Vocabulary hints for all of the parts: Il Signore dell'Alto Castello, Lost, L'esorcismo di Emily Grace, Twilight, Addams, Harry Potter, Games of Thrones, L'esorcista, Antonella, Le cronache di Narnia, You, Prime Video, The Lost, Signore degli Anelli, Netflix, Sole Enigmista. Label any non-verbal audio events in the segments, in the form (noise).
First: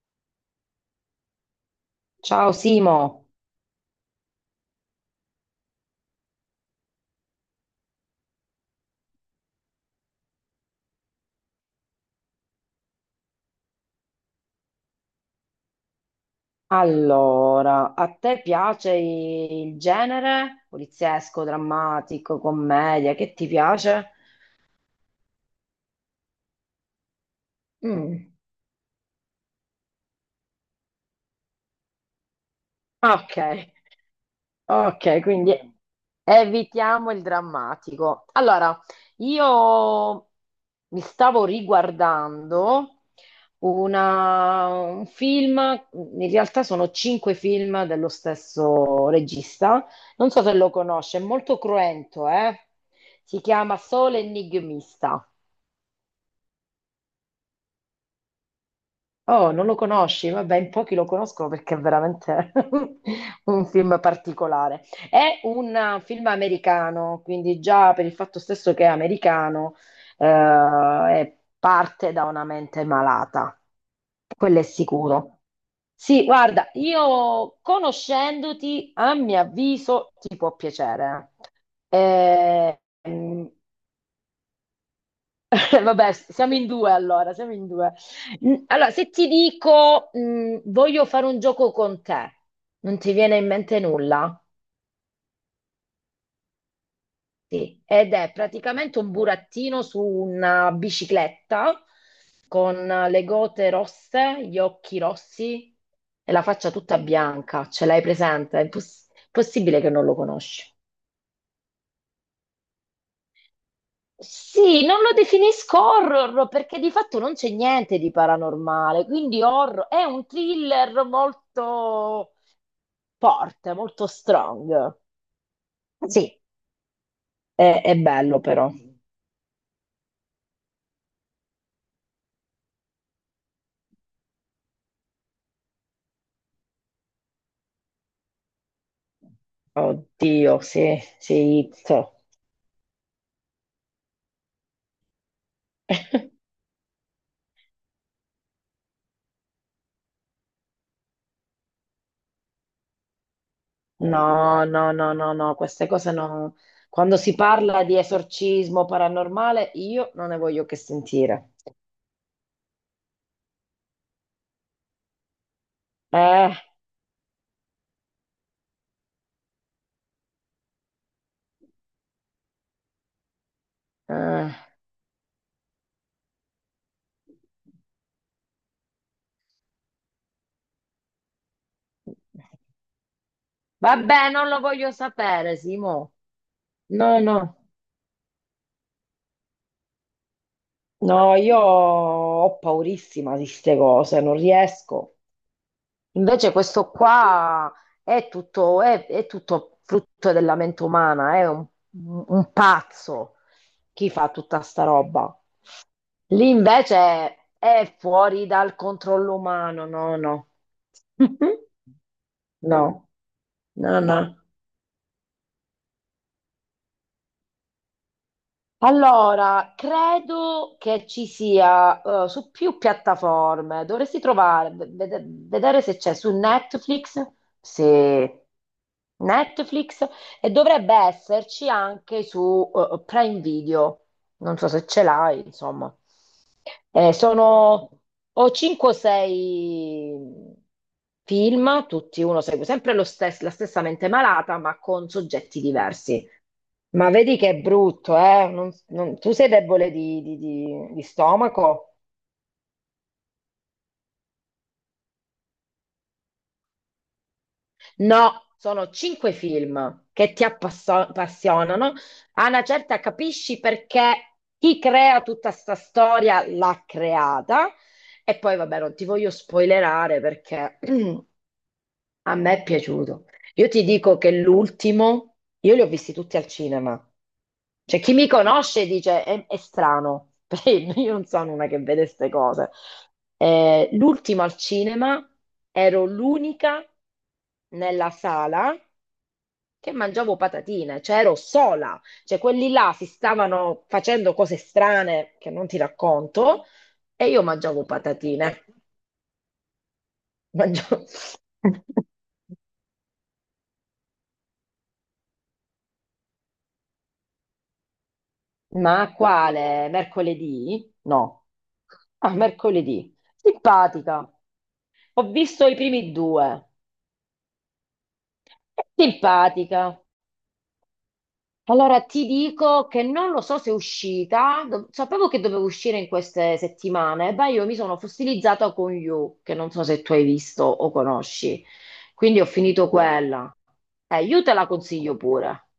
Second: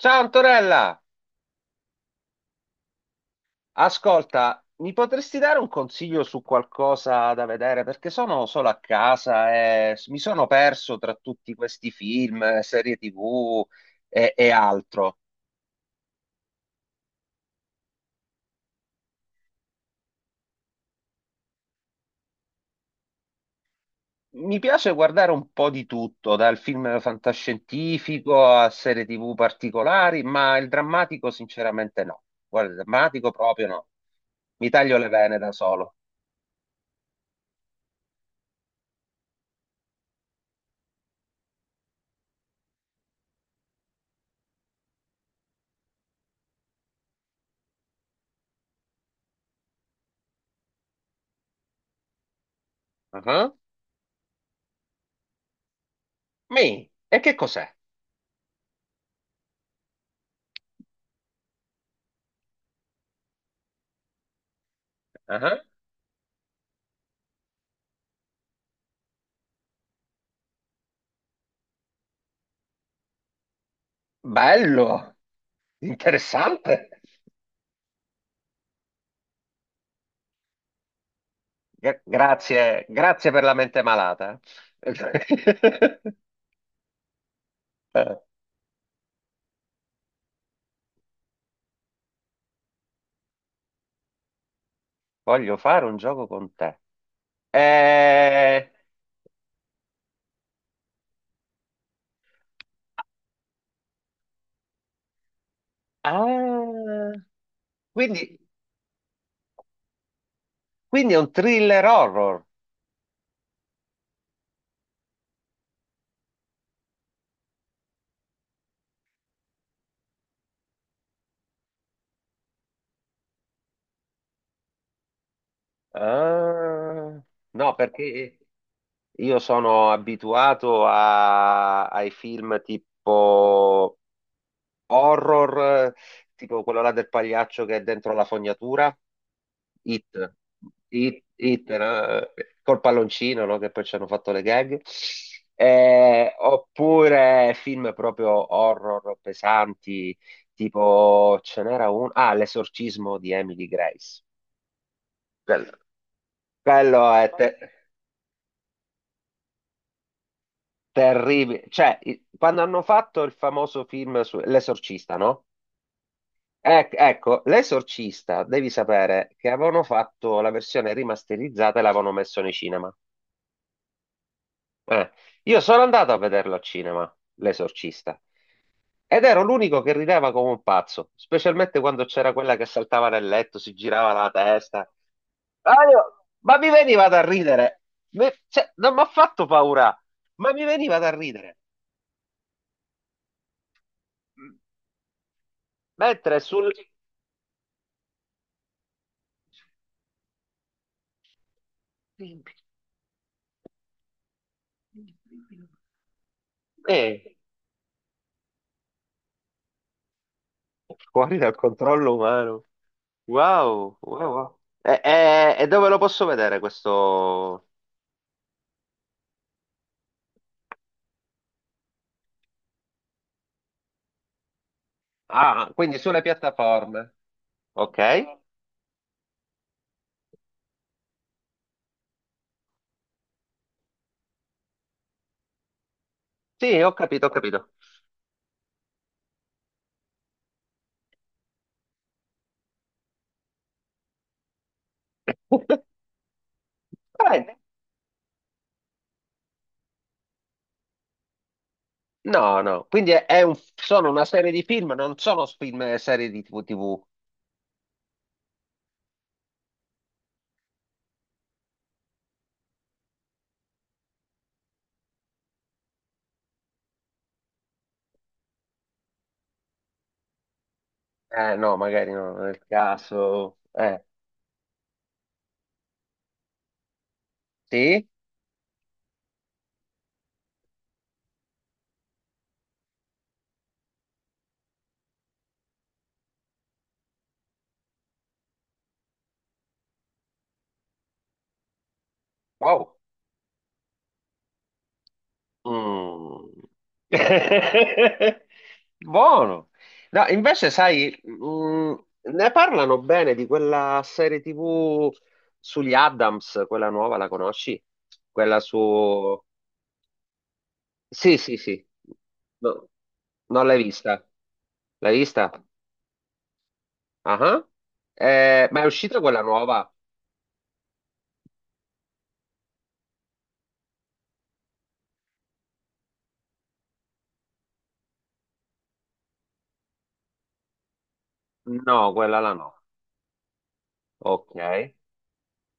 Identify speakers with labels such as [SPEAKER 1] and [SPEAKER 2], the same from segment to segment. [SPEAKER 1] Ciao Antonella,
[SPEAKER 2] Ciao Simo.
[SPEAKER 1] ascolta, mi potresti dare un consiglio su qualcosa da vedere? Perché sono solo a casa e mi sono perso tra tutti questi film, serie TV e altro.
[SPEAKER 2] Allora, a te piace il genere poliziesco, drammatico, commedia, che ti piace?
[SPEAKER 1] Mi piace guardare un po' di tutto, dal film
[SPEAKER 2] Mm.
[SPEAKER 1] fantascientifico a serie TV particolari, ma il drammatico sinceramente no. Guarda, il drammatico
[SPEAKER 2] Ok,
[SPEAKER 1] proprio no. Mi taglio le
[SPEAKER 2] ok,
[SPEAKER 1] vene da
[SPEAKER 2] quindi
[SPEAKER 1] solo.
[SPEAKER 2] evitiamo il drammatico. Allora, io mi stavo riguardando un film, in realtà sono cinque film dello stesso regista, non so se lo conosce, è molto cruento, eh? Si
[SPEAKER 1] Ah.
[SPEAKER 2] chiama Sole Enigmista.
[SPEAKER 1] E che cos'è?
[SPEAKER 2] Oh, non lo conosci? Vabbè, in pochi lo conoscono perché è veramente (laughs) un film particolare. È
[SPEAKER 1] Ah,
[SPEAKER 2] un film americano, quindi già per il fatto stesso che è americano, parte da una mente malata, quello è
[SPEAKER 1] bello,
[SPEAKER 2] sicuro. Sì, guarda,
[SPEAKER 1] interessante.
[SPEAKER 2] io conoscendoti, a mio avviso, ti può piacere.
[SPEAKER 1] Gra-
[SPEAKER 2] Eh,
[SPEAKER 1] grazie, grazie per
[SPEAKER 2] mm,
[SPEAKER 1] la mente malata.
[SPEAKER 2] (laughs) Vabbè,
[SPEAKER 1] (laughs)
[SPEAKER 2] siamo in due allora, siamo in due. Allora, se ti dico, voglio fare un gioco con te, non ti viene in mente nulla?
[SPEAKER 1] Voglio fare un gioco con te.
[SPEAKER 2] Sì. Ed è
[SPEAKER 1] Eh,
[SPEAKER 2] praticamente un burattino su una bicicletta con le gote rosse, gli occhi rossi e la faccia tutta
[SPEAKER 1] ah,
[SPEAKER 2] bianca. Ce l'hai
[SPEAKER 1] quindi,
[SPEAKER 2] presente? È possibile che non lo conosci.
[SPEAKER 1] quindi è un thriller horror.
[SPEAKER 2] Sì, non lo definisco horror perché di fatto non c'è niente di paranormale, quindi horror è un thriller molto forte, molto strong. Sì.
[SPEAKER 1] Ah, no,
[SPEAKER 2] È
[SPEAKER 1] perché
[SPEAKER 2] bello però.
[SPEAKER 1] io sono ai film tipo horror, tipo quello là del pagliaccio che è dentro la fognatura. Hit,
[SPEAKER 2] Oddio, sì,
[SPEAKER 1] Hit,
[SPEAKER 2] sì.
[SPEAKER 1] Hit,
[SPEAKER 2] It.
[SPEAKER 1] no? Col palloncino, no? Che poi ci hanno fatto le gag.
[SPEAKER 2] (laughs)
[SPEAKER 1] Oppure film proprio horror pesanti, tipo ce n'era uno, ah, L'esorcismo di Emily
[SPEAKER 2] No,
[SPEAKER 1] Grace.
[SPEAKER 2] no, no, no, no,
[SPEAKER 1] Quello,
[SPEAKER 2] queste cose no.
[SPEAKER 1] quello
[SPEAKER 2] Quando
[SPEAKER 1] è
[SPEAKER 2] si parla di esorcismo paranormale, io non ne voglio che sentire.
[SPEAKER 1] terribile. Cioè, quando hanno fatto il famoso film su L'esorcista, no?
[SPEAKER 2] Eh,
[SPEAKER 1] Ecco, L'esorcista, devi sapere che avevano fatto la versione rimasterizzata e l'avevano messo nei cinema.
[SPEAKER 2] eh.
[SPEAKER 1] Eh, io sono andato a vederlo al cinema, L'Esorcista, ed ero l'unico che rideva come un pazzo, specialmente quando c'era quella che saltava nel letto, si girava
[SPEAKER 2] Vabbè,
[SPEAKER 1] la
[SPEAKER 2] non lo
[SPEAKER 1] testa.
[SPEAKER 2] voglio sapere,
[SPEAKER 1] Ma,
[SPEAKER 2] Simo.
[SPEAKER 1] ma mi veniva
[SPEAKER 2] No,
[SPEAKER 1] da
[SPEAKER 2] no.
[SPEAKER 1] ridere. Cioè, non mi ha fatto paura, ma mi veniva da
[SPEAKER 2] No,
[SPEAKER 1] ridere.
[SPEAKER 2] io ho paurissima di queste cose, non riesco.
[SPEAKER 1] Mentre
[SPEAKER 2] Invece
[SPEAKER 1] sul...
[SPEAKER 2] questo qua è tutto, è tutto frutto della mente umana, è un pazzo chi fa tutta sta roba. Lì invece
[SPEAKER 1] eh,
[SPEAKER 2] è fuori dal controllo umano, no, no.
[SPEAKER 1] fuori
[SPEAKER 2] (laughs)
[SPEAKER 1] dal controllo umano.
[SPEAKER 2] No,
[SPEAKER 1] Wow,
[SPEAKER 2] no,
[SPEAKER 1] wow,
[SPEAKER 2] no.
[SPEAKER 1] wow. E dove lo posso vedere questo?
[SPEAKER 2] Allora, credo che ci sia su più piattaforme. Dovresti trovare,
[SPEAKER 1] Ah,
[SPEAKER 2] vedere se
[SPEAKER 1] quindi
[SPEAKER 2] c'è
[SPEAKER 1] sulle
[SPEAKER 2] su
[SPEAKER 1] piattaforme.
[SPEAKER 2] Netflix,
[SPEAKER 1] Ok.
[SPEAKER 2] se Netflix, e dovrebbe esserci anche su Prime Video. Non so se ce l'hai, insomma.
[SPEAKER 1] Sì, ho capito, ho capito.
[SPEAKER 2] Sono o 5 o 6 film, tutti uno segue sempre la stessa mente malata, ma con soggetti
[SPEAKER 1] (laughs)
[SPEAKER 2] diversi. Ma vedi che
[SPEAKER 1] Bene.
[SPEAKER 2] è brutto, eh? Tu sei debole di stomaco?
[SPEAKER 1] No, no, quindi è un- sono una serie di film, non sono film e serie di TV.
[SPEAKER 2] No, sono cinque film che ti appassionano. A una certa capisci perché chi crea tutta sta storia l'ha creata. E poi, vabbè, non ti voglio spoilerare perché (clears throat)
[SPEAKER 1] No, magari
[SPEAKER 2] A
[SPEAKER 1] no, nel
[SPEAKER 2] me è piaciuto.
[SPEAKER 1] caso.
[SPEAKER 2] Io ti dico che l'ultimo, io li ho visti tutti al cinema. Cioè,
[SPEAKER 1] Sì?
[SPEAKER 2] chi mi conosce dice è strano, (laughs) perché io non sono una che vede queste cose. L'ultimo al cinema ero l'unica nella sala che mangiavo patatine, cioè ero sola. Cioè, quelli là
[SPEAKER 1] Wow.
[SPEAKER 2] si stavano facendo cose strane che non ti
[SPEAKER 1] Mm.
[SPEAKER 2] racconto e io mangiavo
[SPEAKER 1] (laughs)
[SPEAKER 2] patatine.
[SPEAKER 1] Buono. No, invece,
[SPEAKER 2] Mangiavo.
[SPEAKER 1] sai,
[SPEAKER 2] (laughs)
[SPEAKER 1] ne parlano bene di quella serie TV sugli Addams, quella nuova, la conosci? Quella
[SPEAKER 2] Ma
[SPEAKER 1] su...
[SPEAKER 2] quale? Mercoledì?
[SPEAKER 1] Sì,
[SPEAKER 2] No.
[SPEAKER 1] sì, sì.
[SPEAKER 2] Ah,
[SPEAKER 1] No,
[SPEAKER 2] mercoledì.
[SPEAKER 1] non l'hai vista.
[SPEAKER 2] Simpatica.
[SPEAKER 1] L'hai
[SPEAKER 2] Ho
[SPEAKER 1] vista?
[SPEAKER 2] visto i primi due.
[SPEAKER 1] Ah. Ma è uscita quella
[SPEAKER 2] Simpatica.
[SPEAKER 1] nuova?
[SPEAKER 2] Allora ti dico che non lo so se è uscita, sapevo che dovevo uscire in queste settimane. Beh, io mi sono fossilizzata con You, che non so se tu hai visto o conosci,
[SPEAKER 1] No, quella
[SPEAKER 2] quindi ho
[SPEAKER 1] là no.
[SPEAKER 2] finito quella. You te
[SPEAKER 1] Ok.
[SPEAKER 2] la consiglio pure.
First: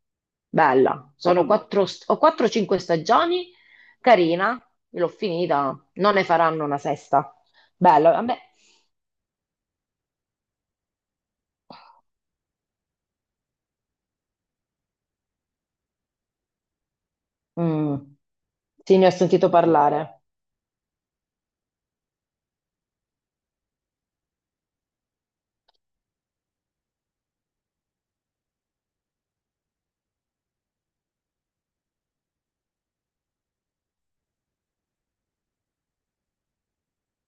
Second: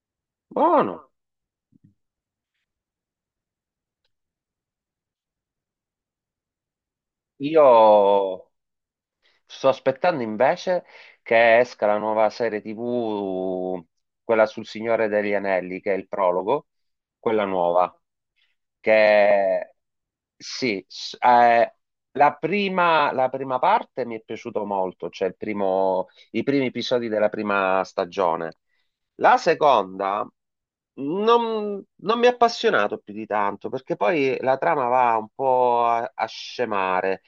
[SPEAKER 1] Buono.
[SPEAKER 2] Bella, sono quattro, ho 4-5 stagioni, carina, l'ho finita, non ne faranno una sesta.
[SPEAKER 1] Io
[SPEAKER 2] Bella, a me.
[SPEAKER 1] sto aspettando invece che esca la nuova serie TV, quella sul Signore degli Anelli, che è il prologo, quella nuova.
[SPEAKER 2] Mm, sì, ne ho sentito
[SPEAKER 1] Che
[SPEAKER 2] parlare.
[SPEAKER 1] sì, la prima parte mi è piaciuto molto, cioè il i primi episodi della prima stagione. La seconda non, non mi ha appassionato più di tanto, perché poi la trama va un po' a, a scemare.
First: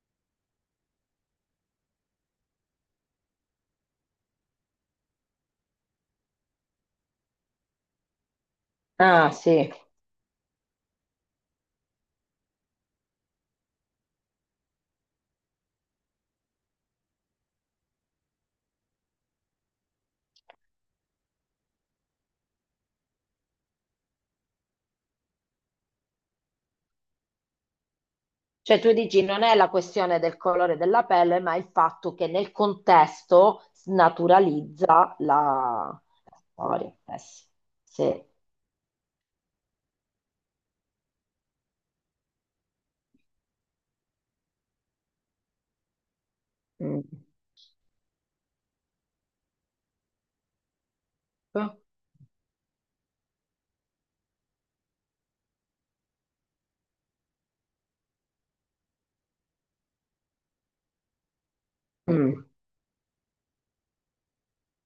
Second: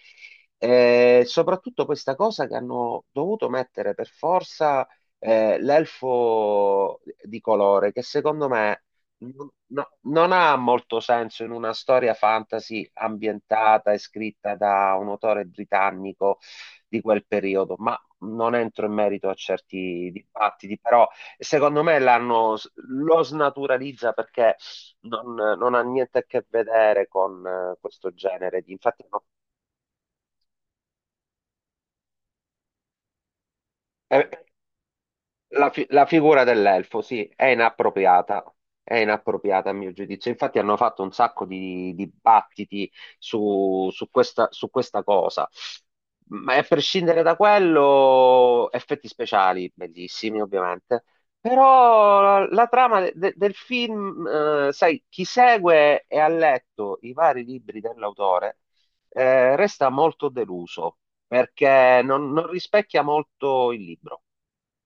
[SPEAKER 1] E soprattutto questa cosa che hanno dovuto mettere per forza l'elfo di colore, che secondo me
[SPEAKER 2] Ah, sì.
[SPEAKER 1] non ha molto senso in una storia fantasy ambientata e scritta da un autore britannico di quel periodo, ma non entro in merito a certi dibattiti, però secondo me lo snaturalizza perché non, non ha niente a che vedere con questo genere.
[SPEAKER 2] Cioè tu
[SPEAKER 1] Infatti,
[SPEAKER 2] dici non è la questione del colore della pelle, ma il fatto che nel contesto
[SPEAKER 1] no.
[SPEAKER 2] snaturalizza
[SPEAKER 1] La,
[SPEAKER 2] la
[SPEAKER 1] la
[SPEAKER 2] la
[SPEAKER 1] figura
[SPEAKER 2] storia.
[SPEAKER 1] dell'elfo, sì,
[SPEAKER 2] Sì. Sì.
[SPEAKER 1] è inappropriata a mio giudizio. Infatti hanno fatto un sacco di dibattiti su, su questa cosa. Ma a
[SPEAKER 2] Mm.
[SPEAKER 1] prescindere da quello, effetti speciali, bellissimi ovviamente, però la, la trama del film, sai, chi segue e ha letto i vari libri dell'autore, resta molto deluso perché non,
[SPEAKER 2] Mm.
[SPEAKER 1] non rispecchia molto il libro,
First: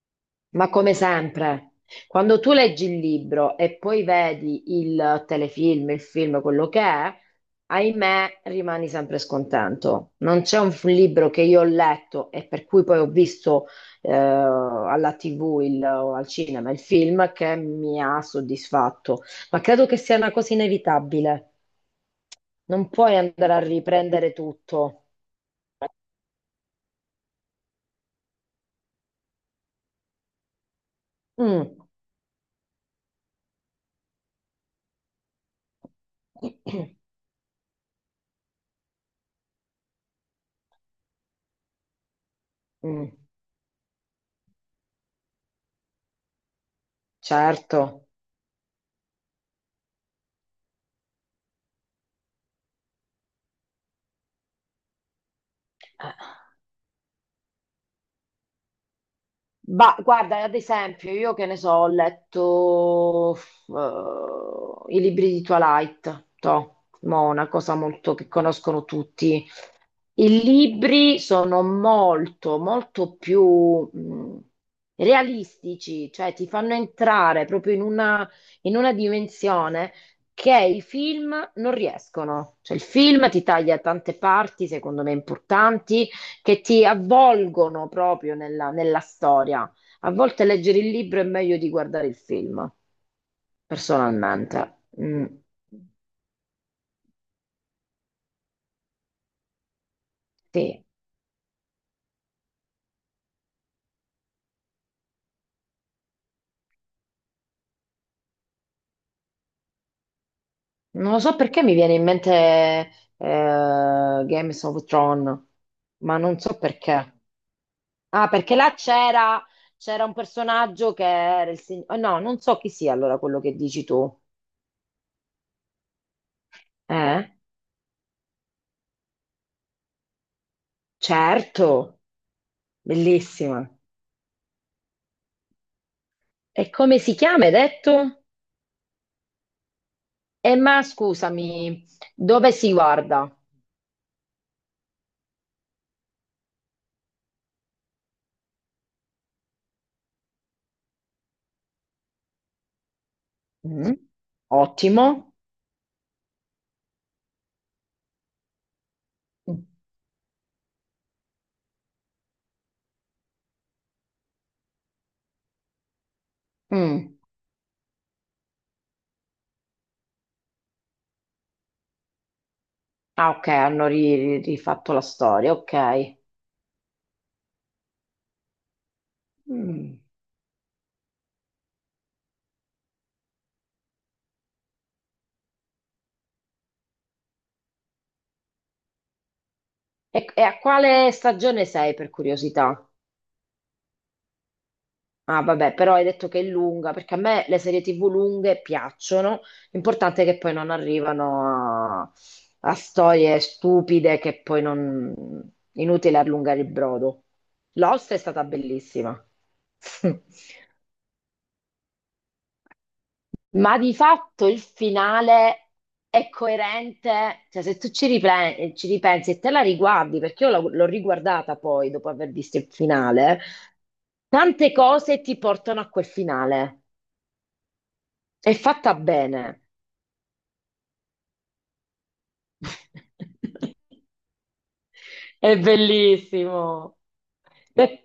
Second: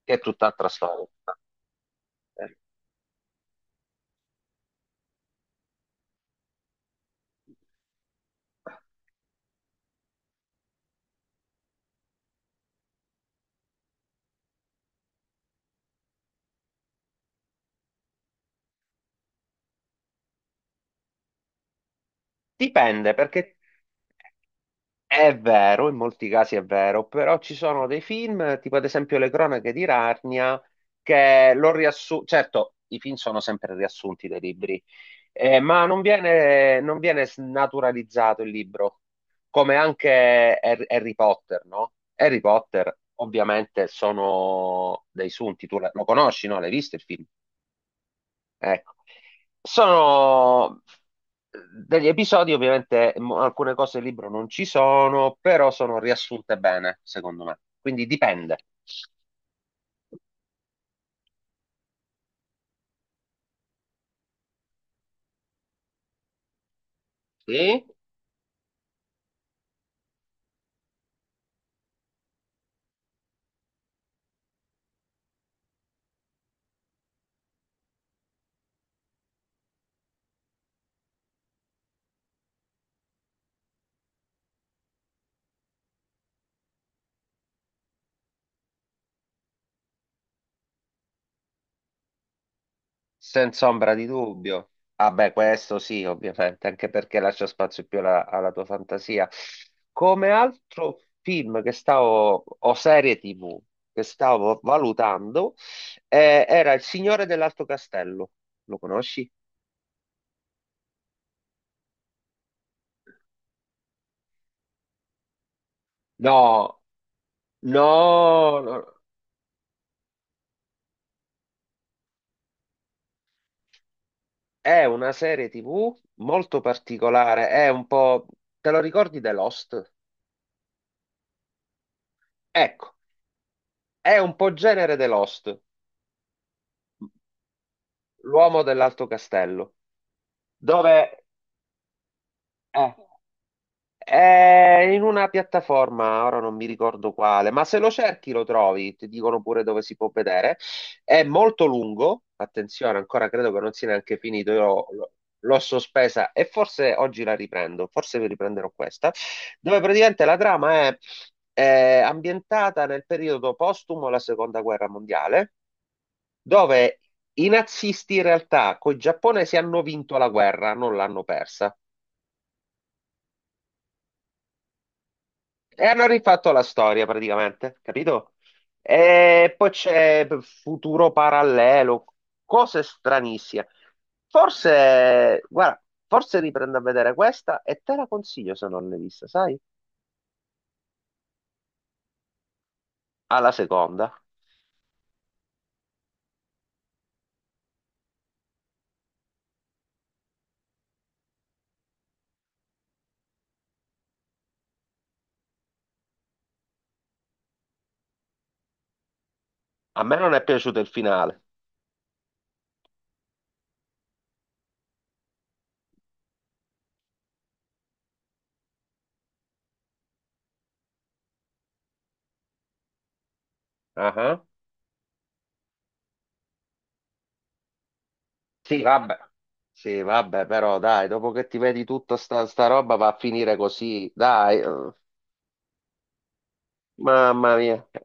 [SPEAKER 1] che è tutt'altra
[SPEAKER 2] Ma come
[SPEAKER 1] storia.
[SPEAKER 2] sempre, quando tu
[SPEAKER 1] Eh,
[SPEAKER 2] leggi il libro e poi vedi il telefilm, il film, quello che è, ahimè, rimani sempre scontento. Non c'è un libro che io ho letto e per cui poi ho visto alla TV o al cinema il film che mi ha soddisfatto. Ma credo che sia una cosa inevitabile. Non
[SPEAKER 1] Dipende,
[SPEAKER 2] puoi andare
[SPEAKER 1] perché
[SPEAKER 2] a riprendere tutto.
[SPEAKER 1] è vero, in molti casi è vero, però ci sono dei film, tipo ad esempio Le cronache di Narnia, che lo
[SPEAKER 2] Mm.
[SPEAKER 1] riassunto. Certo, i film sono sempre riassunti dai libri, ma non viene, non
[SPEAKER 2] (clears throat)
[SPEAKER 1] viene snaturalizzato il libro, come anche Harry Potter, no? Harry Potter,
[SPEAKER 2] Mm,
[SPEAKER 1] ovviamente, sono dei sunti, tu lo conosci, no? L'hai visto il film?
[SPEAKER 2] certo.
[SPEAKER 1] Ecco, sono eh, degli episodi, ovviamente alcune cose del libro non ci sono, però sono
[SPEAKER 2] Eh.
[SPEAKER 1] riassunte bene, secondo me. Quindi dipende.
[SPEAKER 2] Guarda, ad esempio, io che ne so, ho letto i libri di Twilight, una cosa
[SPEAKER 1] Sì?
[SPEAKER 2] molto che conoscono tutti. I libri sono molto, molto più realistici, cioè ti fanno entrare proprio in una, dimensione che i film non riescono. Cioè, il film ti taglia tante parti, secondo me importanti, che ti avvolgono proprio nella storia. A volte leggere il libro è meglio di guardare il film,
[SPEAKER 1] Senza ombra di dubbio.
[SPEAKER 2] personalmente.
[SPEAKER 1] Ah
[SPEAKER 2] Mm,
[SPEAKER 1] beh, questo sì, ovviamente, anche perché lascia spazio più alla, alla tua fantasia. Come
[SPEAKER 2] sì.
[SPEAKER 1] altro film o serie TV che stavo valutando, era Il Signore dell'Alto Castello. Lo conosci?
[SPEAKER 2] Non lo so perché mi viene in mente Games of Thrones, ma non so
[SPEAKER 1] No,
[SPEAKER 2] perché. Ah, perché
[SPEAKER 1] no,
[SPEAKER 2] là
[SPEAKER 1] no,
[SPEAKER 2] c'era un personaggio che era il signore. No, non so chi sia allora quello che dici tu.
[SPEAKER 1] è una serie TV molto
[SPEAKER 2] Eh?
[SPEAKER 1] particolare, è un po'... Te lo ricordi The Lost?
[SPEAKER 2] Certo,
[SPEAKER 1] Ecco,
[SPEAKER 2] bellissima.
[SPEAKER 1] è un po' genere The Lost,
[SPEAKER 2] E come si chiama, hai detto?
[SPEAKER 1] l'uomo dell'Alto Castello,
[SPEAKER 2] E ma
[SPEAKER 1] dove...
[SPEAKER 2] scusami, dove si
[SPEAKER 1] eh,
[SPEAKER 2] guarda?
[SPEAKER 1] è in una piattaforma, ora non mi ricordo quale, ma se lo cerchi lo trovi, ti dicono pure dove si può vedere. È molto lungo, attenzione, ancora credo che non sia
[SPEAKER 2] Mm,
[SPEAKER 1] neanche finito,
[SPEAKER 2] ottimo.
[SPEAKER 1] l'ho sospesa e forse oggi la riprendo, forse vi riprenderò questa, dove praticamente è ambientata nel periodo postumo alla Seconda Guerra Mondiale, dove
[SPEAKER 2] Mm.
[SPEAKER 1] i nazisti in realtà con i giapponesi hanno vinto la guerra, non l'hanno persa.
[SPEAKER 2] Ah, ok, hanno rifatto la storia,
[SPEAKER 1] E hanno
[SPEAKER 2] ok.
[SPEAKER 1] rifatto la storia praticamente, capito? E poi
[SPEAKER 2] Mm.
[SPEAKER 1] c'è futuro parallelo, cose stranissime. Forse, guarda, forse riprendo a vedere questa e te la consiglio se non l'hai vista, sai?
[SPEAKER 2] E a quale stagione sei per curiosità?
[SPEAKER 1] Alla seconda.
[SPEAKER 2] Ah, vabbè, però hai detto che è lunga, perché a me le serie TV lunghe piacciono. L'importante è che poi non arrivano a storie stupide che poi non. Inutile allungare il brodo. Lost è stata bellissima.
[SPEAKER 1] A me
[SPEAKER 2] (laughs)
[SPEAKER 1] non è piaciuto il finale.
[SPEAKER 2] Ma di fatto il finale è coerente, cioè se tu ci ripensi e te la riguardi, perché io l'ho riguardata poi dopo aver visto il finale,
[SPEAKER 1] Ah,
[SPEAKER 2] tante cose ti portano a quel finale. È
[SPEAKER 1] sì,
[SPEAKER 2] fatta
[SPEAKER 1] vabbè.
[SPEAKER 2] bene.
[SPEAKER 1] Sì, vabbè, però dai, dopo che ti vedi tutta sta roba va a finire
[SPEAKER 2] (laughs)
[SPEAKER 1] così, dai. Eh.
[SPEAKER 2] È bellissimo.
[SPEAKER 1] Mamma mia.
[SPEAKER 2] Beh,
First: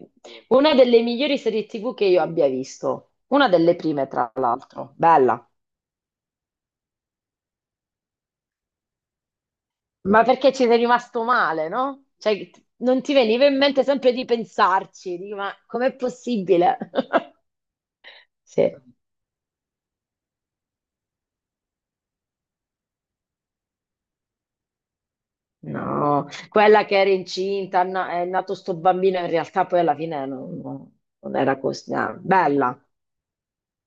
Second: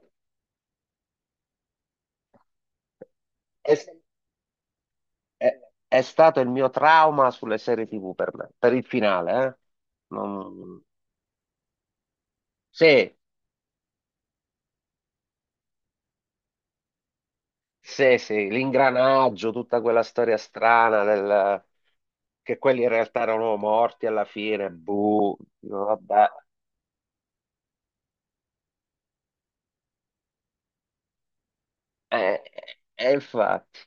[SPEAKER 2] una delle migliori serie TV che io abbia visto, una delle
[SPEAKER 1] E-
[SPEAKER 2] prime tra l'altro, bella.
[SPEAKER 1] È, è stato il mio trauma sulle serie TV per me, per il finale, eh.
[SPEAKER 2] Ma perché ci sei
[SPEAKER 1] Non-
[SPEAKER 2] rimasto male, no? Cioè, non ti
[SPEAKER 1] Sì,
[SPEAKER 2] veniva in mente sempre di pensarci, dico, ma com'è possibile? (laughs)
[SPEAKER 1] sì, sì,
[SPEAKER 2] Sì,
[SPEAKER 1] l'ingranaggio, tutta quella storia strana del... che quelli in realtà erano morti alla fine, buh, dico, vabbè,
[SPEAKER 2] no, quella che era incinta, no, è nato sto bambino, in realtà poi alla fine non era così, ah,
[SPEAKER 1] eh,
[SPEAKER 2] bella,
[SPEAKER 1] infatti.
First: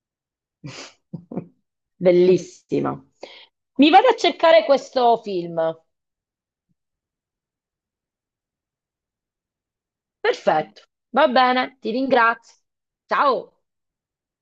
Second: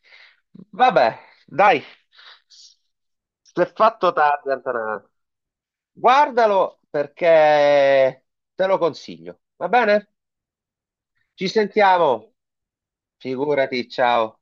[SPEAKER 1] Vabbè,
[SPEAKER 2] (laughs)
[SPEAKER 1] dai,
[SPEAKER 2] bellissima.
[SPEAKER 1] si è
[SPEAKER 2] Mi vado
[SPEAKER 1] fatto
[SPEAKER 2] a
[SPEAKER 1] tardi,
[SPEAKER 2] cercare
[SPEAKER 1] Antonella.
[SPEAKER 2] questo film.
[SPEAKER 1] Guardalo perché te lo consiglio, va bene?
[SPEAKER 2] Perfetto, va
[SPEAKER 1] Ci
[SPEAKER 2] bene, ti
[SPEAKER 1] sentiamo.
[SPEAKER 2] ringrazio. Ciao.
[SPEAKER 1] Figurati, ciao.